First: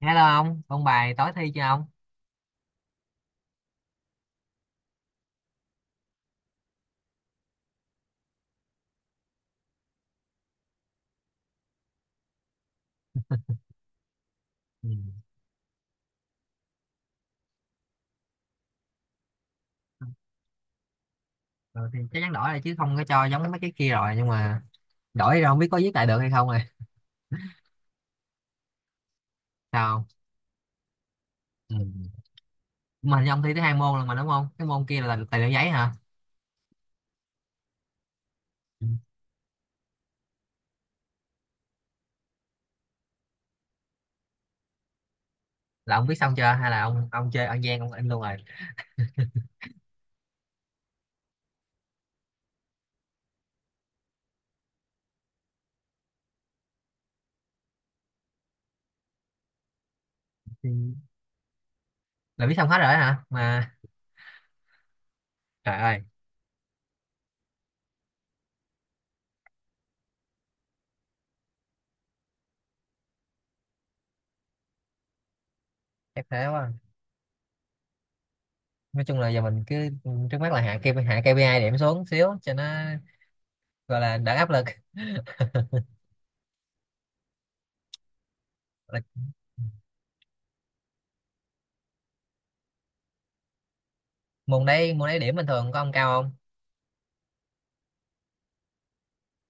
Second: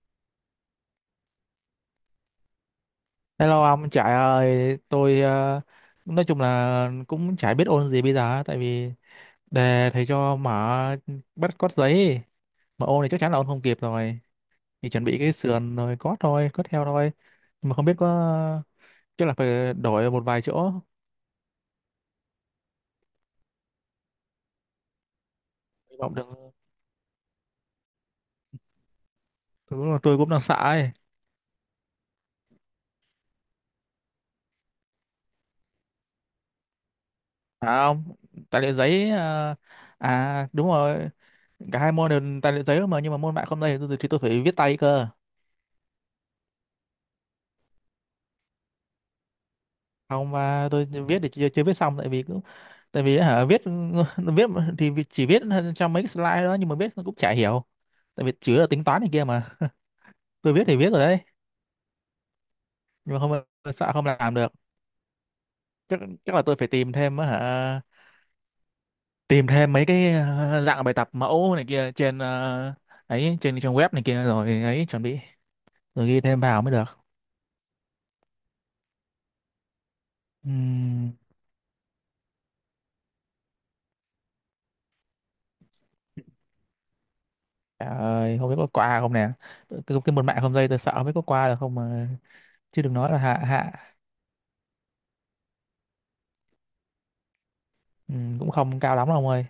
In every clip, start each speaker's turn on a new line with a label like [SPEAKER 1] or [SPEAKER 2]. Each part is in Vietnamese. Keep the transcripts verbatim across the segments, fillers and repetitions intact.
[SPEAKER 1] Hello ông ông bài tối thi chưa ông?
[SPEAKER 2] Hello ông Trải ơi, tôi ờ, nói chung là cũng chả biết ôn gì bây giờ á, tại vì đề thầy cho mở bắt cót giấy mà ôn thì chắc chắn là ôn không kịp rồi,
[SPEAKER 1] Ừ.
[SPEAKER 2] thì chuẩn bị cái sườn rồi cót thôi, cót theo thôi. Nhưng mà không biết có, chắc là phải đổi một vài chỗ.
[SPEAKER 1] Ừ, thì chắc chắn đổi rồi chứ không có cho giống mấy cái kia rồi, nhưng mà đổi rồi không biết có viết
[SPEAKER 2] Hy
[SPEAKER 1] lại
[SPEAKER 2] vọng
[SPEAKER 1] được
[SPEAKER 2] được,
[SPEAKER 1] hay không rồi.
[SPEAKER 2] đúng
[SPEAKER 1] Sao
[SPEAKER 2] là tôi
[SPEAKER 1] không?
[SPEAKER 2] cũng đang sợ ấy.
[SPEAKER 1] Ừ. Mà hình như ông thi tới hai môn rồi mà, đúng không? Cái môn kia là tài liệu giấy hả?
[SPEAKER 2] À không, tài liệu
[SPEAKER 1] Ừ.
[SPEAKER 2] giấy ờ, à đúng rồi, cả hai môn đều tài liệu giấy đó mà. Nhưng mà môn mạng không đây thì tôi thì tôi phải viết tay cơ.
[SPEAKER 1] Là ông viết xong chưa hay là ông ông chơi ăn gian ông in luôn rồi?
[SPEAKER 2] Không, mà tôi viết thì chưa, chưa viết xong, tại vì cũng tại vì hả viết, viết thì chỉ viết trong mấy cái slide đó, nhưng mà viết cũng chả hiểu tại vì chủ yếu là tính toán này kia mà. Tôi viết
[SPEAKER 1] Thì
[SPEAKER 2] thì viết rồi đấy,
[SPEAKER 1] là viết xong hết rồi đó
[SPEAKER 2] nhưng
[SPEAKER 1] hả?
[SPEAKER 2] mà không,
[SPEAKER 1] Mà
[SPEAKER 2] sợ không làm được.
[SPEAKER 1] trời ơi,
[SPEAKER 2] Chắc chắc là tôi phải tìm thêm á hả, tìm thêm mấy cái ờ, dạng bài tập mẫu này kia trên ờ, ấy, trên trang web này kia rồi ấy chuẩn bị, rồi ghi
[SPEAKER 1] chắc
[SPEAKER 2] thêm
[SPEAKER 1] thế
[SPEAKER 2] vào
[SPEAKER 1] quá.
[SPEAKER 2] mới được.
[SPEAKER 1] Nói chung là giờ mình cứ trước mắt là hạ ca pê i,
[SPEAKER 2] Ừm,
[SPEAKER 1] hạ ca pê i điểm xuống xíu cho nó gọi là đỡ áp lực.
[SPEAKER 2] trời ơi không biết có
[SPEAKER 1] Là
[SPEAKER 2] qua không nè. Cái, cái môn mạng không dây tôi sợ không biết có qua được không mà, chứ đừng nói là hạ hạ.
[SPEAKER 1] môn đấy, môn đấy điểm bình thường có ông cao không?
[SPEAKER 2] Ừ, cũng không cao lắm đâu ông ơi.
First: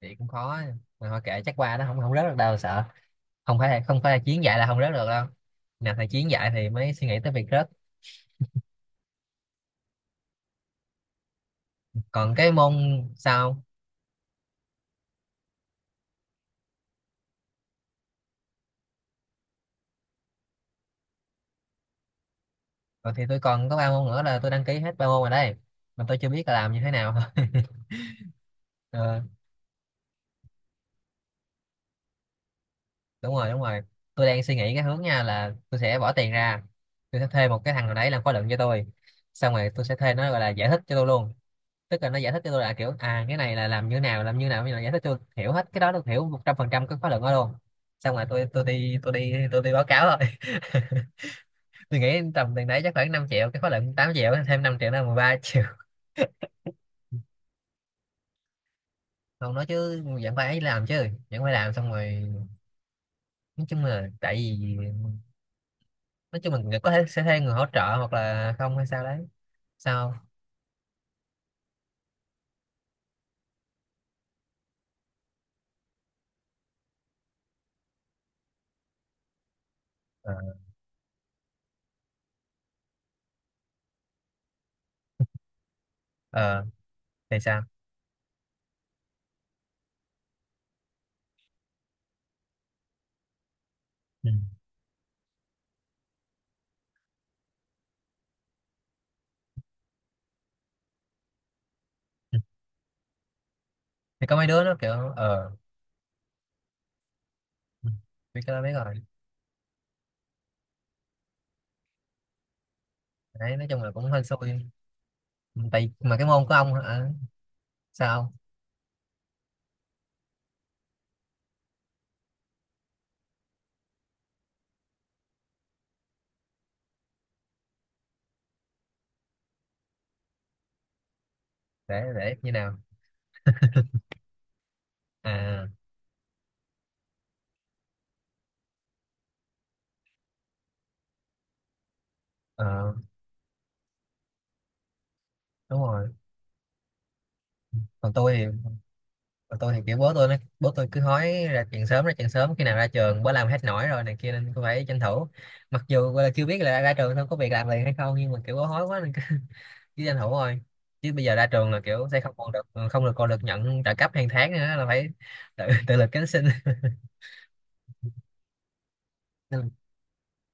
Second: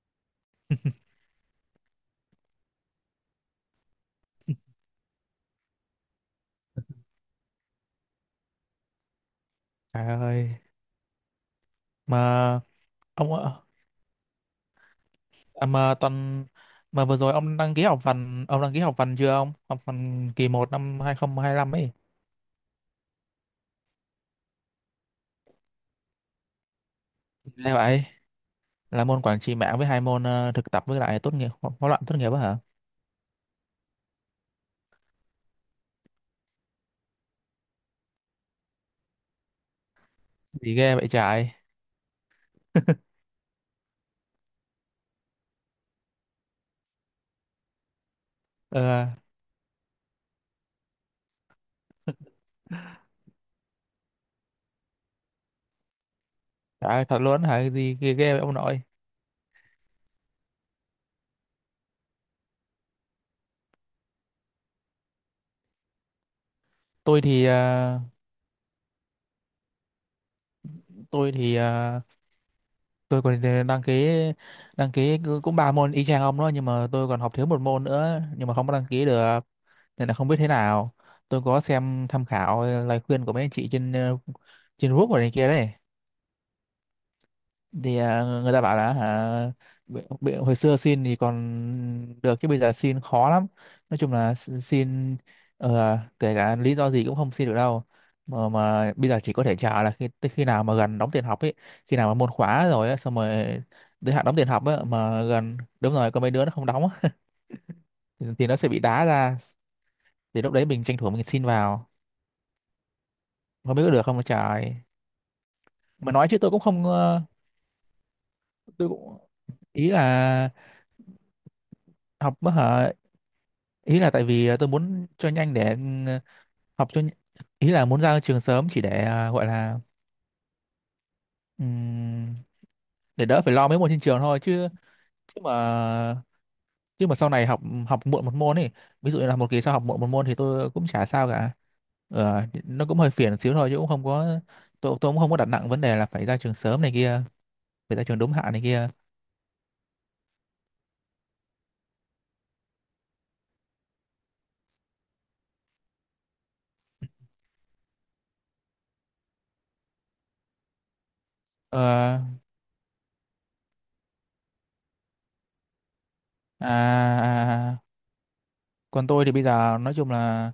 [SPEAKER 1] Thì cũng khó. Mà thôi kệ, chắc qua, nó không không rớt được đâu sợ, không phải không phải là Chiến dạy là không rớt được đâu. Nào thầy Chiến dạy thì mới suy nghĩ tới việc rớt.
[SPEAKER 2] Trời ơi.
[SPEAKER 1] Còn cái
[SPEAKER 2] Mà
[SPEAKER 1] môn
[SPEAKER 2] ông,
[SPEAKER 1] sau,
[SPEAKER 2] à, mà tuần mà vừa rồi ông đăng ký học phần ông đăng ký học phần chưa ông? Học phần kỳ một năm hai không hai lăm ấy.
[SPEAKER 1] còn thì tôi còn có ba môn nữa là tôi đăng ký hết ba môn rồi đây, mà tôi chưa biết là làm như thế nào.
[SPEAKER 2] Nghe vậy là
[SPEAKER 1] Ờ,
[SPEAKER 2] môn quản trị mạng với hai môn ờ, thực tập với lại tốt nghiệp, ho- hóa luận tốt nghiệp á hả?
[SPEAKER 1] đúng rồi đúng rồi. Tôi đang suy nghĩ cái hướng nha, là tôi sẽ bỏ tiền ra, tôi sẽ thuê một cái thằng nào đấy làm khóa luận cho tôi, xong rồi tôi sẽ thuê nó gọi là giải
[SPEAKER 2] Gì
[SPEAKER 1] thích
[SPEAKER 2] ghê
[SPEAKER 1] cho tôi
[SPEAKER 2] vậy
[SPEAKER 1] luôn.
[SPEAKER 2] trời.
[SPEAKER 1] Tức là nó giải thích cho tôi là kiểu à cái này là làm như nào, làm như nào, như là giải thích cho tôi hiểu hết cái đó, tôi hiểu một trăm phần trăm cái khóa luận đó luôn. Xong rồi tôi tôi đi
[SPEAKER 2] Ờ,
[SPEAKER 1] tôi đi tôi đi báo cáo rồi. Tôi nghĩ tầm tiền đấy chắc khoảng năm triệu, cái khóa luận tám triệu thêm năm triệu là mười ba triệu.
[SPEAKER 2] trời ơi, thật luôn hả? Gì ghê, ghê vậy ông nội.
[SPEAKER 1] Không nói chứ vẫn phải làm, chứ vẫn phải làm. Xong rồi nói chung là tại vì, nói chung mình có thể
[SPEAKER 2] Tôi
[SPEAKER 1] sẽ thuê
[SPEAKER 2] thì
[SPEAKER 1] người hỗ trợ
[SPEAKER 2] ờ,
[SPEAKER 1] hoặc là không hay sao đấy. Sao?
[SPEAKER 2] tôi thì ờ, tôi còn ờ, đăng ký đăng ký cũng ba môn y chang ông đó, nhưng mà tôi còn học thiếu một môn nữa nhưng mà không có đăng ký được. Nên là không biết
[SPEAKER 1] ờ
[SPEAKER 2] thế nào. Tôi có xem tham khảo lời khuyên của mấy anh chị trên ờ, trên group ở này kia đấy.
[SPEAKER 1] ờ, thì sao?
[SPEAKER 2] Thì ờ, người ta bảo là hả, bị, bị, hồi xưa xin thì còn được, chứ bây giờ xin khó lắm. Nói chung
[SPEAKER 1] Ừ.
[SPEAKER 2] là, x- xin ờ, kể cả lý do gì cũng không xin được đâu. Mà mà bây giờ chỉ có thể chờ là khi tới khi nào mà gần đóng tiền học ấy, khi nào mà môn
[SPEAKER 1] Ừ.
[SPEAKER 2] khóa rồi á, xong rồi tới hạn
[SPEAKER 1] Thì có
[SPEAKER 2] đóng
[SPEAKER 1] mấy
[SPEAKER 2] tiền
[SPEAKER 1] đứa
[SPEAKER 2] học
[SPEAKER 1] nó
[SPEAKER 2] á
[SPEAKER 1] kiểu
[SPEAKER 2] mà
[SPEAKER 1] ờ,
[SPEAKER 2] gần đúng rồi có mấy đứa nó không đóng á,
[SPEAKER 1] ừ,
[SPEAKER 2] thì,
[SPEAKER 1] biết
[SPEAKER 2] thì
[SPEAKER 1] cái
[SPEAKER 2] nó
[SPEAKER 1] đó
[SPEAKER 2] sẽ
[SPEAKER 1] biết
[SPEAKER 2] bị
[SPEAKER 1] rồi.
[SPEAKER 2] đá ra, thì lúc đấy mình tranh thủ mình xin vào.
[SPEAKER 1] Đấy nói
[SPEAKER 2] Không
[SPEAKER 1] chung
[SPEAKER 2] biết
[SPEAKER 1] là
[SPEAKER 2] có được
[SPEAKER 1] cũng
[SPEAKER 2] không
[SPEAKER 1] hơi xui.
[SPEAKER 2] trời.
[SPEAKER 1] Tại
[SPEAKER 2] Mà
[SPEAKER 1] mà cái
[SPEAKER 2] nói chứ
[SPEAKER 1] môn
[SPEAKER 2] tôi
[SPEAKER 1] của
[SPEAKER 2] cũng
[SPEAKER 1] ông
[SPEAKER 2] không
[SPEAKER 1] hả?
[SPEAKER 2] ờ,
[SPEAKER 1] Sao?
[SPEAKER 2] tôi cũng, ý là học á hả, ý là tại vì ờ, tôi muốn cho nhanh để ừ, học cho nh- ý là muốn ra trường sớm, chỉ để ờ, gọi là
[SPEAKER 1] để để
[SPEAKER 2] ừm,
[SPEAKER 1] như nào?
[SPEAKER 2] để đỡ phải lo mấy môn trên trường thôi chứ. chứ mà
[SPEAKER 1] À,
[SPEAKER 2] chứ mà sau này học, học muộn một môn ấy, ví dụ như là một kỳ sau học muộn một môn thì tôi cũng chả sao cả. Ờ, nó
[SPEAKER 1] ờ,
[SPEAKER 2] cũng hơi phiền xíu thôi chứ cũng không có, tôi tôi cũng không có đặt nặng
[SPEAKER 1] đúng
[SPEAKER 2] vấn đề là
[SPEAKER 1] rồi.
[SPEAKER 2] phải ra trường sớm này kia, phải ra
[SPEAKER 1] Còn
[SPEAKER 2] trường đúng
[SPEAKER 1] tôi
[SPEAKER 2] hạn này
[SPEAKER 1] thì,
[SPEAKER 2] kia.
[SPEAKER 1] còn tôi thì kiểu bố tôi nó, bố tôi cứ hói ra chuyện sớm ra chuyện sớm, khi nào ra trường, bố làm hết nổi rồi này kia, nên tôi phải tranh thủ. Mặc dù gọi là chưa biết là ra trường xong có việc làm liền hay không, nhưng mà kiểu bố hói quá nên cứ cứ tranh thủ thôi. Chứ bây giờ ra trường là kiểu
[SPEAKER 2] Ờ,
[SPEAKER 1] sẽ không còn được ừ, không được còn được nhận trợ cấp hàng tháng nữa, là phải tự tự lực cánh sinh.
[SPEAKER 2] à, à, à, à. Còn tôi thì bây
[SPEAKER 1] Nên là,
[SPEAKER 2] giờ nói chung là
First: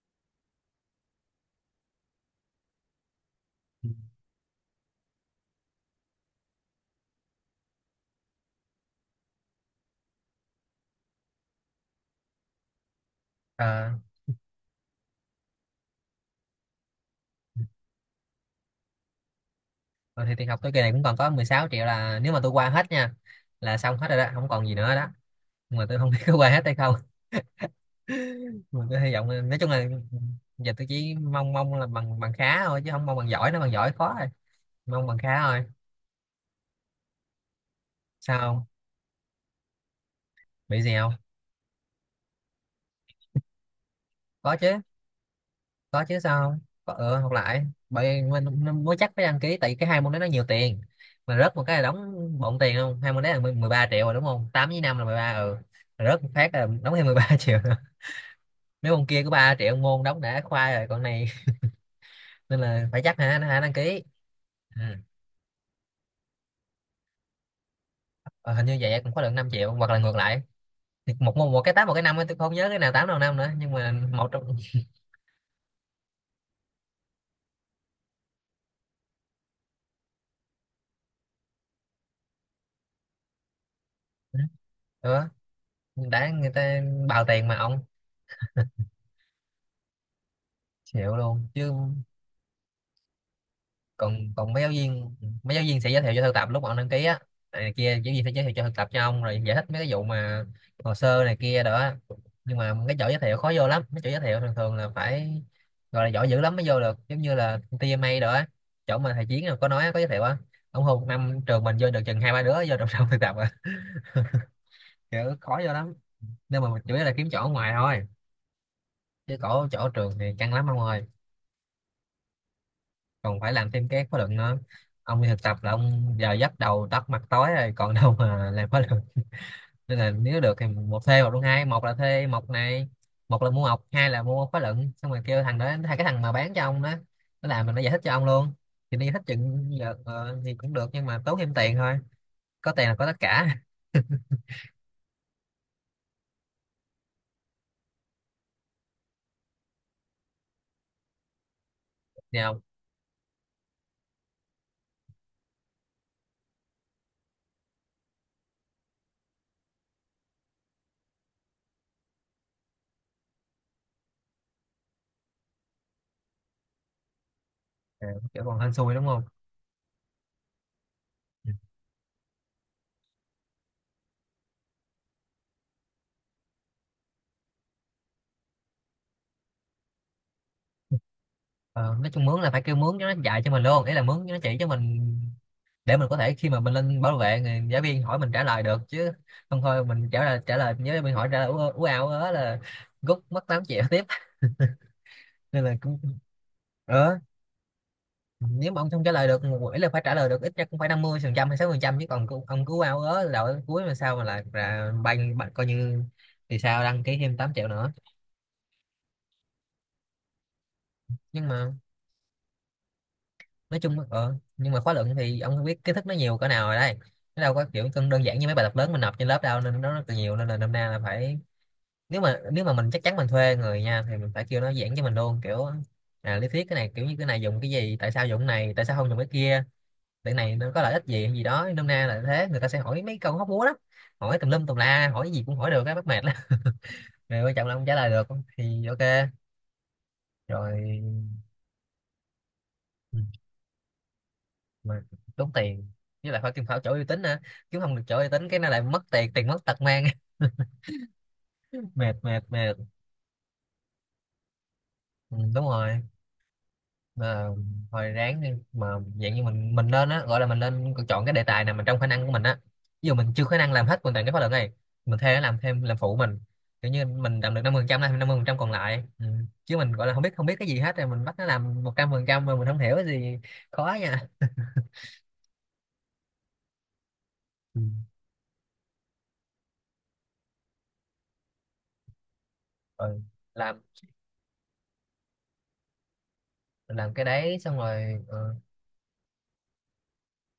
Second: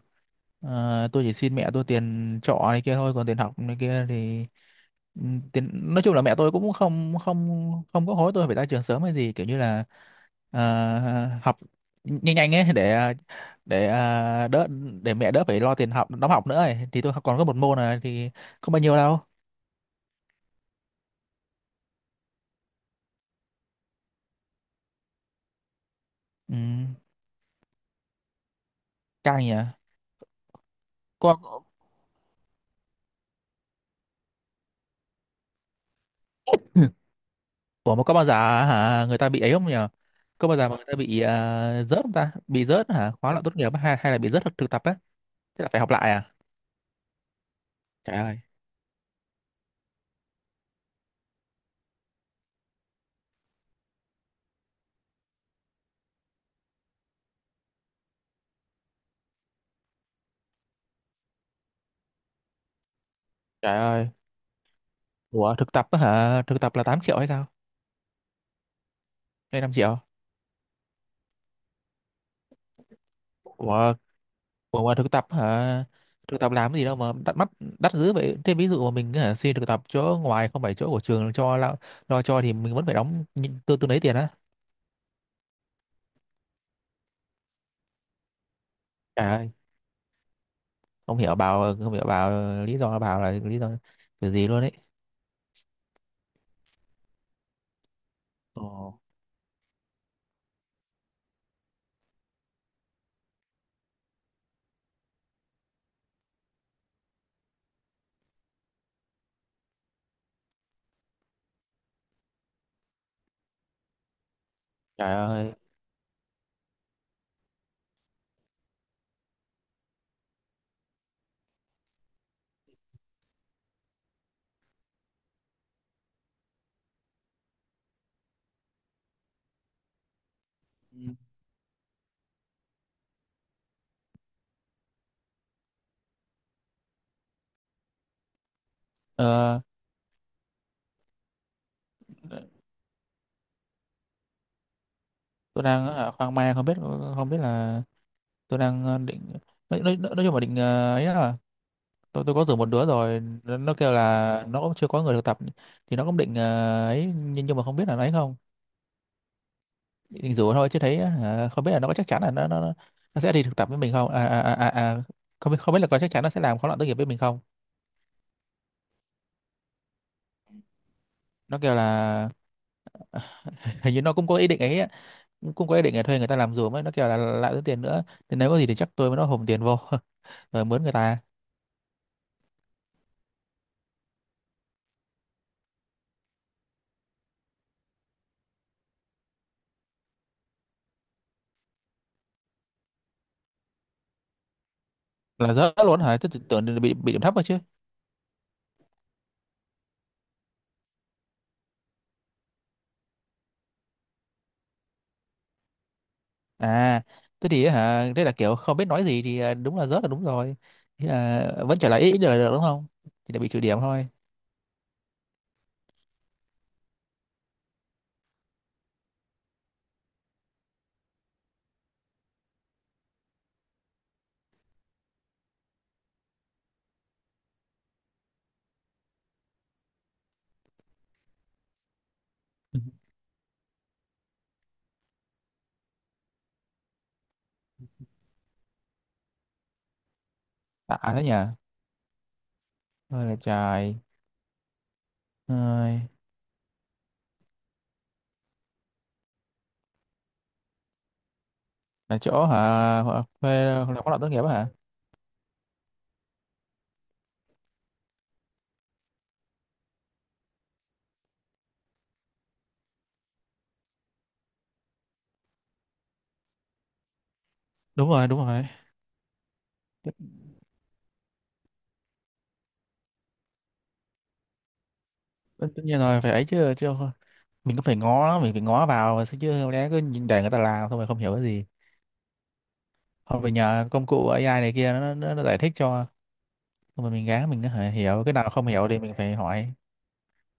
[SPEAKER 2] ờ, tôi chỉ xin mẹ tôi tiền trọ này kia thôi, còn tiền học này kia thì ừ, tiền nói chung là mẹ tôi cũng không không không có hối tôi phải ra trường sớm hay gì, kiểu như là ờ, học nhanh nhanh ấy để để
[SPEAKER 1] ờ,
[SPEAKER 2] ờ, đỡ để mẹ đỡ phải lo tiền học, đóng học nữa ấy. Thì tôi còn có một môn này thì không bao nhiêu đâu.
[SPEAKER 1] rồi thì tiền học tôi kỳ này cũng còn có mười sáu triệu, là nếu mà tôi qua hết nha là xong hết rồi đó, không còn gì nữa đó. Nhưng mà tôi không biết có qua
[SPEAKER 2] Ừ,
[SPEAKER 1] hết hay không. Mình cứ hy vọng là,
[SPEAKER 2] căng nhỉ.
[SPEAKER 1] nói chung là giờ tôi chỉ
[SPEAKER 2] Có,
[SPEAKER 1] mong mong là bằng bằng khá thôi, chứ không mong bằng giỏi, nó bằng giỏi khó rồi. Mong bằng khá thôi.
[SPEAKER 2] ủa mà có bao giờ
[SPEAKER 1] Sao không?
[SPEAKER 2] hả, người ta bị ấy không nhỉ? Có bao giờ mà
[SPEAKER 1] Bị
[SPEAKER 2] người
[SPEAKER 1] gì
[SPEAKER 2] ta
[SPEAKER 1] không?
[SPEAKER 2] bị à, rớt không ta? Bị rớt hả? Khóa luận tốt nghiệp á, hay hay là bị rớt
[SPEAKER 1] Có
[SPEAKER 2] thực thực
[SPEAKER 1] chứ.
[SPEAKER 2] tập á? Thế là phải học
[SPEAKER 1] Có
[SPEAKER 2] lại
[SPEAKER 1] chứ,
[SPEAKER 2] à?
[SPEAKER 1] sao không? Có ừ, học lại.
[SPEAKER 2] Trời
[SPEAKER 1] Bởi
[SPEAKER 2] ơi,
[SPEAKER 1] mình, mình mới chắc phải đăng ký, tại vì cái hai môn đó nó nhiều tiền, mà rớt một cái là đóng bộn tiền luôn. Hai môn đấy là mười 13 triệu rồi, đúng không? Tám với năm là mười ba, ừ. Rồi rớt một phát là đóng thêm mười ba triệu nữa. Nếu môn kia có ba triệu môn đóng đã khoai rồi, còn này. Nên là phải chắc hả hả đăng
[SPEAKER 2] trời
[SPEAKER 1] ký.
[SPEAKER 2] ơi.
[SPEAKER 1] Ừ.
[SPEAKER 2] Ủa thực tập á hả? Thực tập là tám triệu hay sao?
[SPEAKER 1] Ờ, hình như vậy, cũng có được năm
[SPEAKER 2] Hay
[SPEAKER 1] triệu
[SPEAKER 2] năm
[SPEAKER 1] hoặc là
[SPEAKER 2] triệu?
[SPEAKER 1] ngược lại. Thì một một một cái tám một cái năm ấy, tôi không nhớ cái nào tám nào năm nữa, nhưng mà
[SPEAKER 2] Ủa,
[SPEAKER 1] một trong
[SPEAKER 2] ủa mà thực tập hả? Thực tập làm cái gì đâu mà đắt mắt đắt dữ vậy. Thế ví dụ mà mình hả, xin thực tập chỗ ngoài không phải chỗ của trường cho lo, lo cho thì mình vẫn phải đóng nhi- tương tương đấy tiền á.
[SPEAKER 1] nữa. Đã người ta bào tiền mà ông,
[SPEAKER 2] Trời ơi,
[SPEAKER 1] chịu
[SPEAKER 2] không hiểu
[SPEAKER 1] luôn chứ.
[SPEAKER 2] bảo không hiểu bảo lý do, bảo là lý do kiểu
[SPEAKER 1] Còn,
[SPEAKER 2] gì
[SPEAKER 1] còn
[SPEAKER 2] luôn
[SPEAKER 1] mấy giáo
[SPEAKER 2] ấy.
[SPEAKER 1] viên, mấy giáo viên sẽ giới thiệu cho thực tập lúc mà ông đăng ký á, này kia giáo viên sẽ giới thiệu cho
[SPEAKER 2] Ồ,
[SPEAKER 1] thực tập cho ông rồi giải thích mấy cái vụ mà hồ sơ này kia đó. Nhưng mà cái chỗ giới thiệu khó vô lắm, mấy chỗ giới thiệu thường thường là phải gọi là giỏi dữ lắm mới vô được, giống như là tê em a đó á, chỗ mà thầy Chiến có nói có giới thiệu á. Ông Hùng năm trường mình vô được chừng hai ba đứa vô trong trong thực tập à.
[SPEAKER 2] trời
[SPEAKER 1] Kiểu
[SPEAKER 2] ơi.
[SPEAKER 1] khó vô lắm. Nếu mà mình chủ yếu là kiếm chỗ ở ngoài thôi, chứ chỗ chỗ ở trường thì căng lắm ông ơi. Còn phải làm thêm cái khóa luận nữa. Ông đi thực tập là ông giờ giấc đầu tắt mặt tối rồi, còn đâu mà làm khóa luận. Nên là nếu được thì một thuê một luôn, hai một là thuê một này, một là mua học, hai là mua khóa luận, xong rồi kêu thằng đó, hai cái thằng mà bán cho ông đó, nó làm, mình nó giải thích cho ông luôn. Thì nó giải thích
[SPEAKER 2] Ờ,
[SPEAKER 1] chừng giờ ờ, thì cũng được nhưng mà tốn thêm tiền thôi. Có tiền là có tất cả.
[SPEAKER 2] tôi đang ở khoang mang, không biết không biết là tôi đang ờ, định nói, nói, nói chung là định ờ, ấy đó. Tôi tôi có rủ
[SPEAKER 1] Nào
[SPEAKER 2] một đứa rồi, nó, nó kêu là nó cũng chưa có người thực tập, thì nó cũng định ờ, ấy, nhưng nhưng mà không biết là nó ấy không, định rủ thôi chứ thấy ờ, không biết là nó có chắc chắn là nó nó, nó nó sẽ đi thực tập với mình không. à, à, à, à, à, không biết không biết là có chắc chắn nó sẽ làm khóa luận tốt nghiệp với mình không.
[SPEAKER 1] kiểu còn hên xui đúng không? Ừ.
[SPEAKER 2] Nó kêu là hình như nó cũng có ý định ấy á, cũng cũng có ý định là thuê người ta làm giùm ấy. Nó kêu là lại tốn tiền nữa, thì nếu có gì thì chắc tôi với nó hùm tiền vô rồi mướn người ta.
[SPEAKER 1] Ờ, nói chung mướn là phải kêu mướn cho nó dạy cho mình luôn, ý là mướn cho nó chỉ cho mình, để mình có thể khi mà mình lên bảo vệ, người giáo viên hỏi mình trả lời được, chứ không thôi mình trả lời trả lời nhớ mình hỏi trả lời ú ú ảo đó là rút mất tám triệu tiếp.
[SPEAKER 2] Là
[SPEAKER 1] Nên là
[SPEAKER 2] rớt luôn hả?
[SPEAKER 1] cũng
[SPEAKER 2] Tôi tưởng là bị bị
[SPEAKER 1] ờ,
[SPEAKER 2] điểm thấp rồi chứ.
[SPEAKER 1] nếu mà ông không trả lời được một buổi, là phải trả lời được ít nhất cũng phải năm mươi phần trăm hay sáu mươi phần trăm, chứ còn cứ ông cứ ú ảo đó đầu đến cuối, mà sao mà là, là banh bạn coi như, thì sao, đăng
[SPEAKER 2] À
[SPEAKER 1] ký thêm
[SPEAKER 2] thế
[SPEAKER 1] tám
[SPEAKER 2] thì
[SPEAKER 1] triệu nữa.
[SPEAKER 2] hả, thế là kiểu không biết nói gì thì, à, đúng là rớt là đúng rồi. Thế
[SPEAKER 1] Nhưng
[SPEAKER 2] là
[SPEAKER 1] mà
[SPEAKER 2] vẫn trở lại, ít ít được là được đúng không? Thì là bị trừ điểm
[SPEAKER 1] nói chung
[SPEAKER 2] thôi.
[SPEAKER 1] ờ, nhưng mà khóa luận thì ông không biết kiến thức nó nhiều cỡ nào rồi đây, nó đâu có kiểu cân đơn giản như mấy bài tập lớn mình nộp trên lớp đâu, nên nó rất là nhiều. Nên là năm nay là phải, nếu mà nếu mà mình chắc chắn mình thuê người nha, thì mình phải kêu nó giảng cho mình luôn, kiểu à lý thuyết cái này, kiểu như cái này dùng cái gì, tại sao dùng cái này, tại sao không dùng cái kia, cái này nó có lợi ích gì hay gì đó, nôm na là thế. Người ta sẽ hỏi mấy câu hóc búa lắm, hỏi tùm lum tùm la, hỏi gì cũng hỏi được, cái bắt mệt lắm. Rồi quan trọng là không trả lời được thì ok,
[SPEAKER 2] Tạ thế
[SPEAKER 1] rồi.
[SPEAKER 2] nhỉ,
[SPEAKER 1] Ừ,
[SPEAKER 2] ôi là trời
[SPEAKER 1] mà tốn tiền,
[SPEAKER 2] ơi.
[SPEAKER 1] với lại phải kiếm phải chỗ uy tín nữa, chứ không được chỗ uy tín cái nó lại mất tiền, tiền mất tật mang. Mệt
[SPEAKER 2] Là
[SPEAKER 1] mệt
[SPEAKER 2] chỗ hả,
[SPEAKER 1] mệt.
[SPEAKER 2] hả- thuê là khóa luận tốt nghiệp á hả?
[SPEAKER 1] Ừ, đúng rồi. Mà hồi ráng đi mà, dạng như mình mình nên á, gọi là mình nên chọn cái đề tài nào mà trong khả năng của mình á. Ví dụ mình chưa khả năng làm hết hoàn toàn cái khóa luận này, mình thuê nó làm thêm làm phụ mình, kiểu như mình làm được năm, năm mươi phần trăm,
[SPEAKER 2] Đúng
[SPEAKER 1] làm năm
[SPEAKER 2] rồi,
[SPEAKER 1] mươi phần
[SPEAKER 2] đúng
[SPEAKER 1] trăm
[SPEAKER 2] rồi.
[SPEAKER 1] còn lại. Ừ. Chứ mình gọi là không biết không biết cái gì hết, rồi mình bắt nó làm một trăm phần trăm mà mình không hiểu cái gì, khó nha.
[SPEAKER 2] Tất tất nhiên rồi phải ấy chứ, chứ không- mình
[SPEAKER 1] Ừ.
[SPEAKER 2] cũng phải ngó mình phải ngó vào mà, chứ không lẽ cứ nhìn để người ta làm xong rồi không hiểu cái gì.
[SPEAKER 1] Rồi
[SPEAKER 2] Hoặc phải
[SPEAKER 1] làm,
[SPEAKER 2] nhờ công cụ a i này kia, nó, nó, nó giải thích cho.
[SPEAKER 1] mình
[SPEAKER 2] Xong rồi
[SPEAKER 1] làm cái
[SPEAKER 2] mình gán
[SPEAKER 1] đấy
[SPEAKER 2] mình có
[SPEAKER 1] xong
[SPEAKER 2] thể hiểu,
[SPEAKER 1] rồi
[SPEAKER 2] cái nào
[SPEAKER 1] ờ,
[SPEAKER 2] không hiểu thì mình phải hỏi.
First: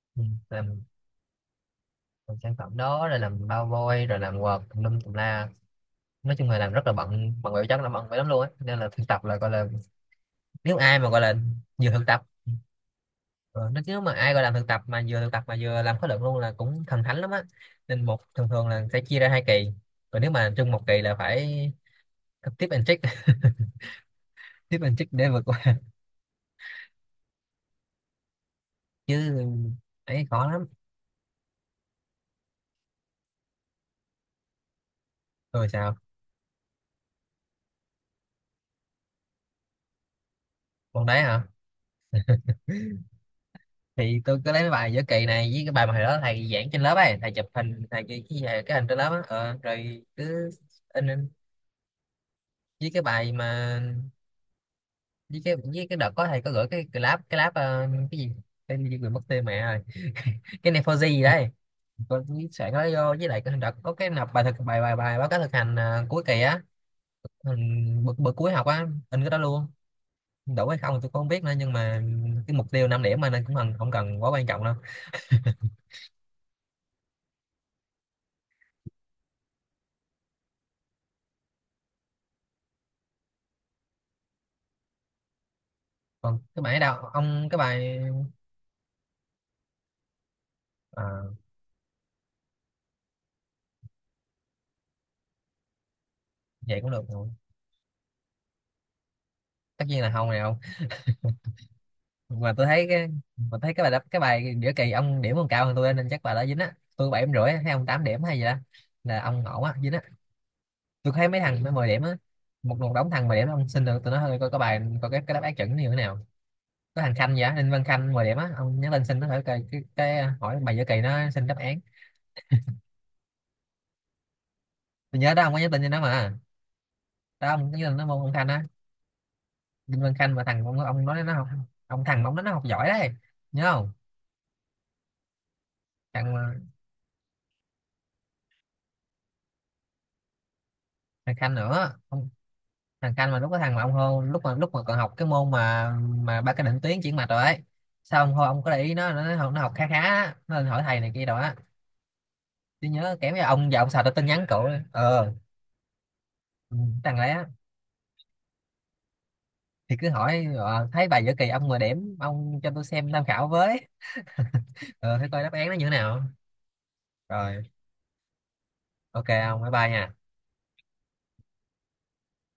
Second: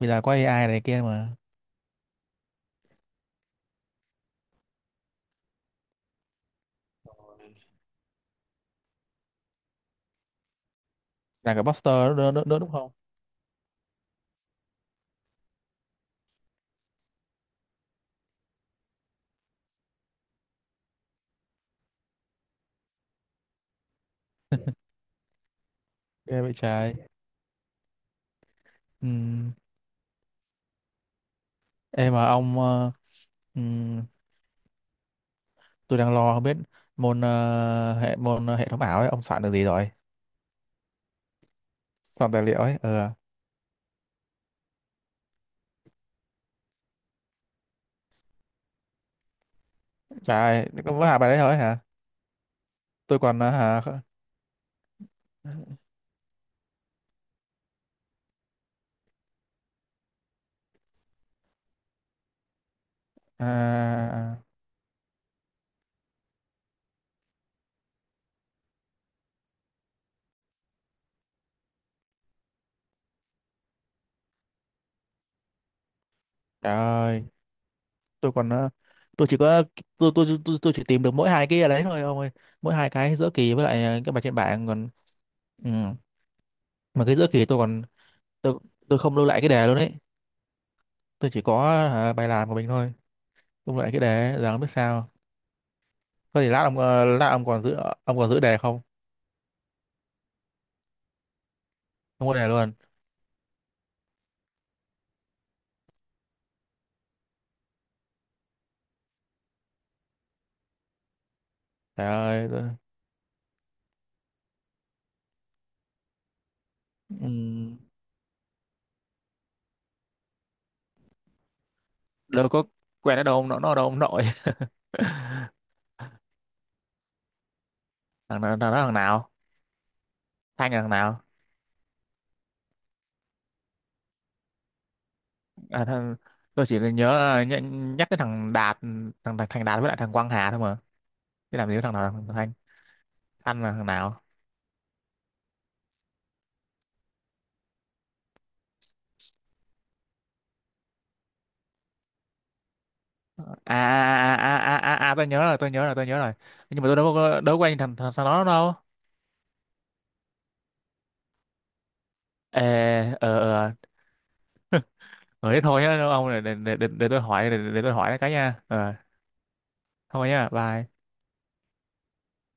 [SPEAKER 2] Vì là
[SPEAKER 1] ừ.
[SPEAKER 2] có a i này
[SPEAKER 1] làm,
[SPEAKER 2] kia mà.
[SPEAKER 1] làm sản phẩm đó, rồi làm bao vôi, rồi làm quạt tùm lum tùm la. Nói chung là làm rất là bận, bận bịu, chắc là bận vậy lắm luôn á. Nên là thực tập là gọi là, nếu ai mà gọi là
[SPEAKER 2] Là cái
[SPEAKER 1] vừa
[SPEAKER 2] poster
[SPEAKER 1] thực
[SPEAKER 2] đó,
[SPEAKER 1] tập,
[SPEAKER 2] đó, đó, đó đúng không?
[SPEAKER 1] ờ, nó, nếu mà ai gọi là thực tập mà vừa thực tập mà vừa làm khóa luận luôn là cũng thần thánh lắm á. Nên một thường thường là sẽ chia ra hai kỳ, còn nếu mà chung một kỳ là phải tập tiếp and trick. Tiếp and trick để vượt qua.
[SPEAKER 2] Ghê vậy trời.
[SPEAKER 1] Chứ
[SPEAKER 2] Ừm.
[SPEAKER 1] ấy khó lắm.
[SPEAKER 2] Ê mà ông ờ, ừm,
[SPEAKER 1] Rồi sao?
[SPEAKER 2] tôi đang lo không biết, môn ờ, hệ môn hệ thống ảo ấy, ông soạn được gì rồi?
[SPEAKER 1] Còn đấy hả?
[SPEAKER 2] Soạn tài liệu ấy. Ừ.
[SPEAKER 1] Thì tôi cứ lấy cái bài giữa kỳ này với cái bài mà hồi đó thầy giảng trên lớp ấy, thầy chụp hình thầy cái cái, cái hình trên lớp á, ờ, rồi
[SPEAKER 2] Trời
[SPEAKER 1] cứ
[SPEAKER 2] ơi, có
[SPEAKER 1] in
[SPEAKER 2] mỗi hai
[SPEAKER 1] in.
[SPEAKER 2] bài đấy thôi hả?
[SPEAKER 1] Với cái
[SPEAKER 2] Tôi
[SPEAKER 1] bài
[SPEAKER 2] còn ờ,
[SPEAKER 1] mà,
[SPEAKER 2] hả
[SPEAKER 1] với cái, với cái đợt có thầy có gửi cái cái lab cái lab ờ, cái gì, cái gì quên mất tên mẹ rồi, cái này for gì đấy, con sẽ nó vô. Với lại đợt có cái nộp
[SPEAKER 2] à,
[SPEAKER 1] bài thực bài bài bài báo cáo thực hành à, cuối kỳ á, ừ, bữa, bữa cuối học á, in cái đó luôn. Đủ hay không tôi cũng không biết nữa, nhưng mà cái mục tiêu năm điểm mà, nên cũng cần không cần quá quan trọng đâu.
[SPEAKER 2] trời ơi, tôi còn ờ, tôi chỉ có tôi tôi tôi, tôi chỉ tìm được mỗi hai cái đấy thôi ông ơi. Mỗi hai cái giữa kỳ với lại ờ, cái bài trên bảng còn. Ừ.
[SPEAKER 1] Còn cái bài đâu
[SPEAKER 2] Mà cái giữa kỳ
[SPEAKER 1] ông, cái
[SPEAKER 2] tôi còn,
[SPEAKER 1] bài?
[SPEAKER 2] tôi tôi không lưu lại cái đề luôn đấy.
[SPEAKER 1] À,
[SPEAKER 2] Tôi chỉ có à, bài làm của mình thôi, cũng lại cái đề giờ không biết sao. Có thể lát ông
[SPEAKER 1] vậy cũng được
[SPEAKER 2] ờ,
[SPEAKER 1] rồi.
[SPEAKER 2] lát ông còn giữ ông còn giữ đề không?
[SPEAKER 1] Tất nhiên là không, này không.
[SPEAKER 2] Không có đề
[SPEAKER 1] Mà tôi
[SPEAKER 2] luôn.
[SPEAKER 1] thấy cái, mà thấy cái bài đáp cái bài giữa kỳ ông điểm còn cao hơn tôi, nên chắc bài đó dính á. Tôi bảy điểm rưỡi á, hay ông tám điểm hay gì đó, là ông ổn á, dính á. Tôi thấy mấy thằng nó mười điểm
[SPEAKER 2] Trời
[SPEAKER 1] á,
[SPEAKER 2] ơi tôi-
[SPEAKER 1] một một đống thằng mười điểm. Ông xin được tụi nó hơi, coi có bài, coi cái cái đáp án chuẩn như thế nào. Có thằng Khanh vậy, Ninh
[SPEAKER 2] ừm,
[SPEAKER 1] Văn Khanh mười điểm á, ông nhắn tin xin nó hỏi cái, cái, cái à, hỏi bài giữa kỳ nó, xin đáp án.
[SPEAKER 2] đâu có, quen ở đâu ông, nó nó ở đâu ông nội?
[SPEAKER 1] Tôi nhớ đó, ông có nhắn tin cho nó mà. Đó ông có nhắn tin nó môn, ông
[SPEAKER 2] Thằng
[SPEAKER 1] Khanh
[SPEAKER 2] nào, thằng,
[SPEAKER 1] á,
[SPEAKER 2] đó thằng nào?
[SPEAKER 1] Ninh Văn Khanh mà, thằng
[SPEAKER 2] Thanh
[SPEAKER 1] ông
[SPEAKER 2] là thằng
[SPEAKER 1] ông
[SPEAKER 2] nào?
[SPEAKER 1] nói nó học, ông thằng mà ông nói nó học giỏi đấy, nhớ không?
[SPEAKER 2] À, thằng,
[SPEAKER 1] thằng
[SPEAKER 2] tôi chỉ nhớ ờ, nh, nhắc cái thằng Đạt, thằng, thằng Thành Đạt với lại thằng Quang Hà thôi mà,
[SPEAKER 1] thằng Khanh
[SPEAKER 2] chứ làm gì có
[SPEAKER 1] nữa
[SPEAKER 2] thằng nào thằng
[SPEAKER 1] ông,
[SPEAKER 2] Thanh?
[SPEAKER 1] thằng Khanh mà lúc có
[SPEAKER 2] Thanh là
[SPEAKER 1] thằng mà
[SPEAKER 2] thằng
[SPEAKER 1] ông hô,
[SPEAKER 2] nào?
[SPEAKER 1] lúc mà lúc mà còn học cái môn mà mà ba cái định tuyến chuyển mạch rồi ấy. Sao ông hô, ông có để ý nó, nó, nó học khá khá á, nó lên hỏi thầy này kia rồi á. Tôi nhớ kém với
[SPEAKER 2] à
[SPEAKER 1] ông và ông, sao tôi tin
[SPEAKER 2] à
[SPEAKER 1] nhắn
[SPEAKER 2] à
[SPEAKER 1] cậu
[SPEAKER 2] à
[SPEAKER 1] ấy.
[SPEAKER 2] à, à à, à, tôi
[SPEAKER 1] Ờ,
[SPEAKER 2] nhớ rồi, tôi nhớ rồi, tôi nhớ rồi.
[SPEAKER 1] ừ,
[SPEAKER 2] Nhưng mà tôi đâu
[SPEAKER 1] thằng
[SPEAKER 2] có
[SPEAKER 1] lé.
[SPEAKER 2] đâu có quen thằng thằng, thằng đó đâu.
[SPEAKER 1] Thì cứ hỏi ờ, thấy bài giữa kỳ ông mà điểm, ông cho tôi xem
[SPEAKER 2] Ê,
[SPEAKER 1] tham
[SPEAKER 2] ờ
[SPEAKER 1] khảo
[SPEAKER 2] ờ
[SPEAKER 1] với. Ờ thế coi
[SPEAKER 2] Ờ
[SPEAKER 1] đáp
[SPEAKER 2] thế
[SPEAKER 1] án nó
[SPEAKER 2] thôi
[SPEAKER 1] như thế
[SPEAKER 2] nhá.
[SPEAKER 1] nào.
[SPEAKER 2] Ông để, để, để, để tôi hỏi, để,
[SPEAKER 1] Rồi
[SPEAKER 2] để tôi hỏi cái nha. Ờ
[SPEAKER 1] ok ông, bye bye nha.
[SPEAKER 2] thôi nhá, bye.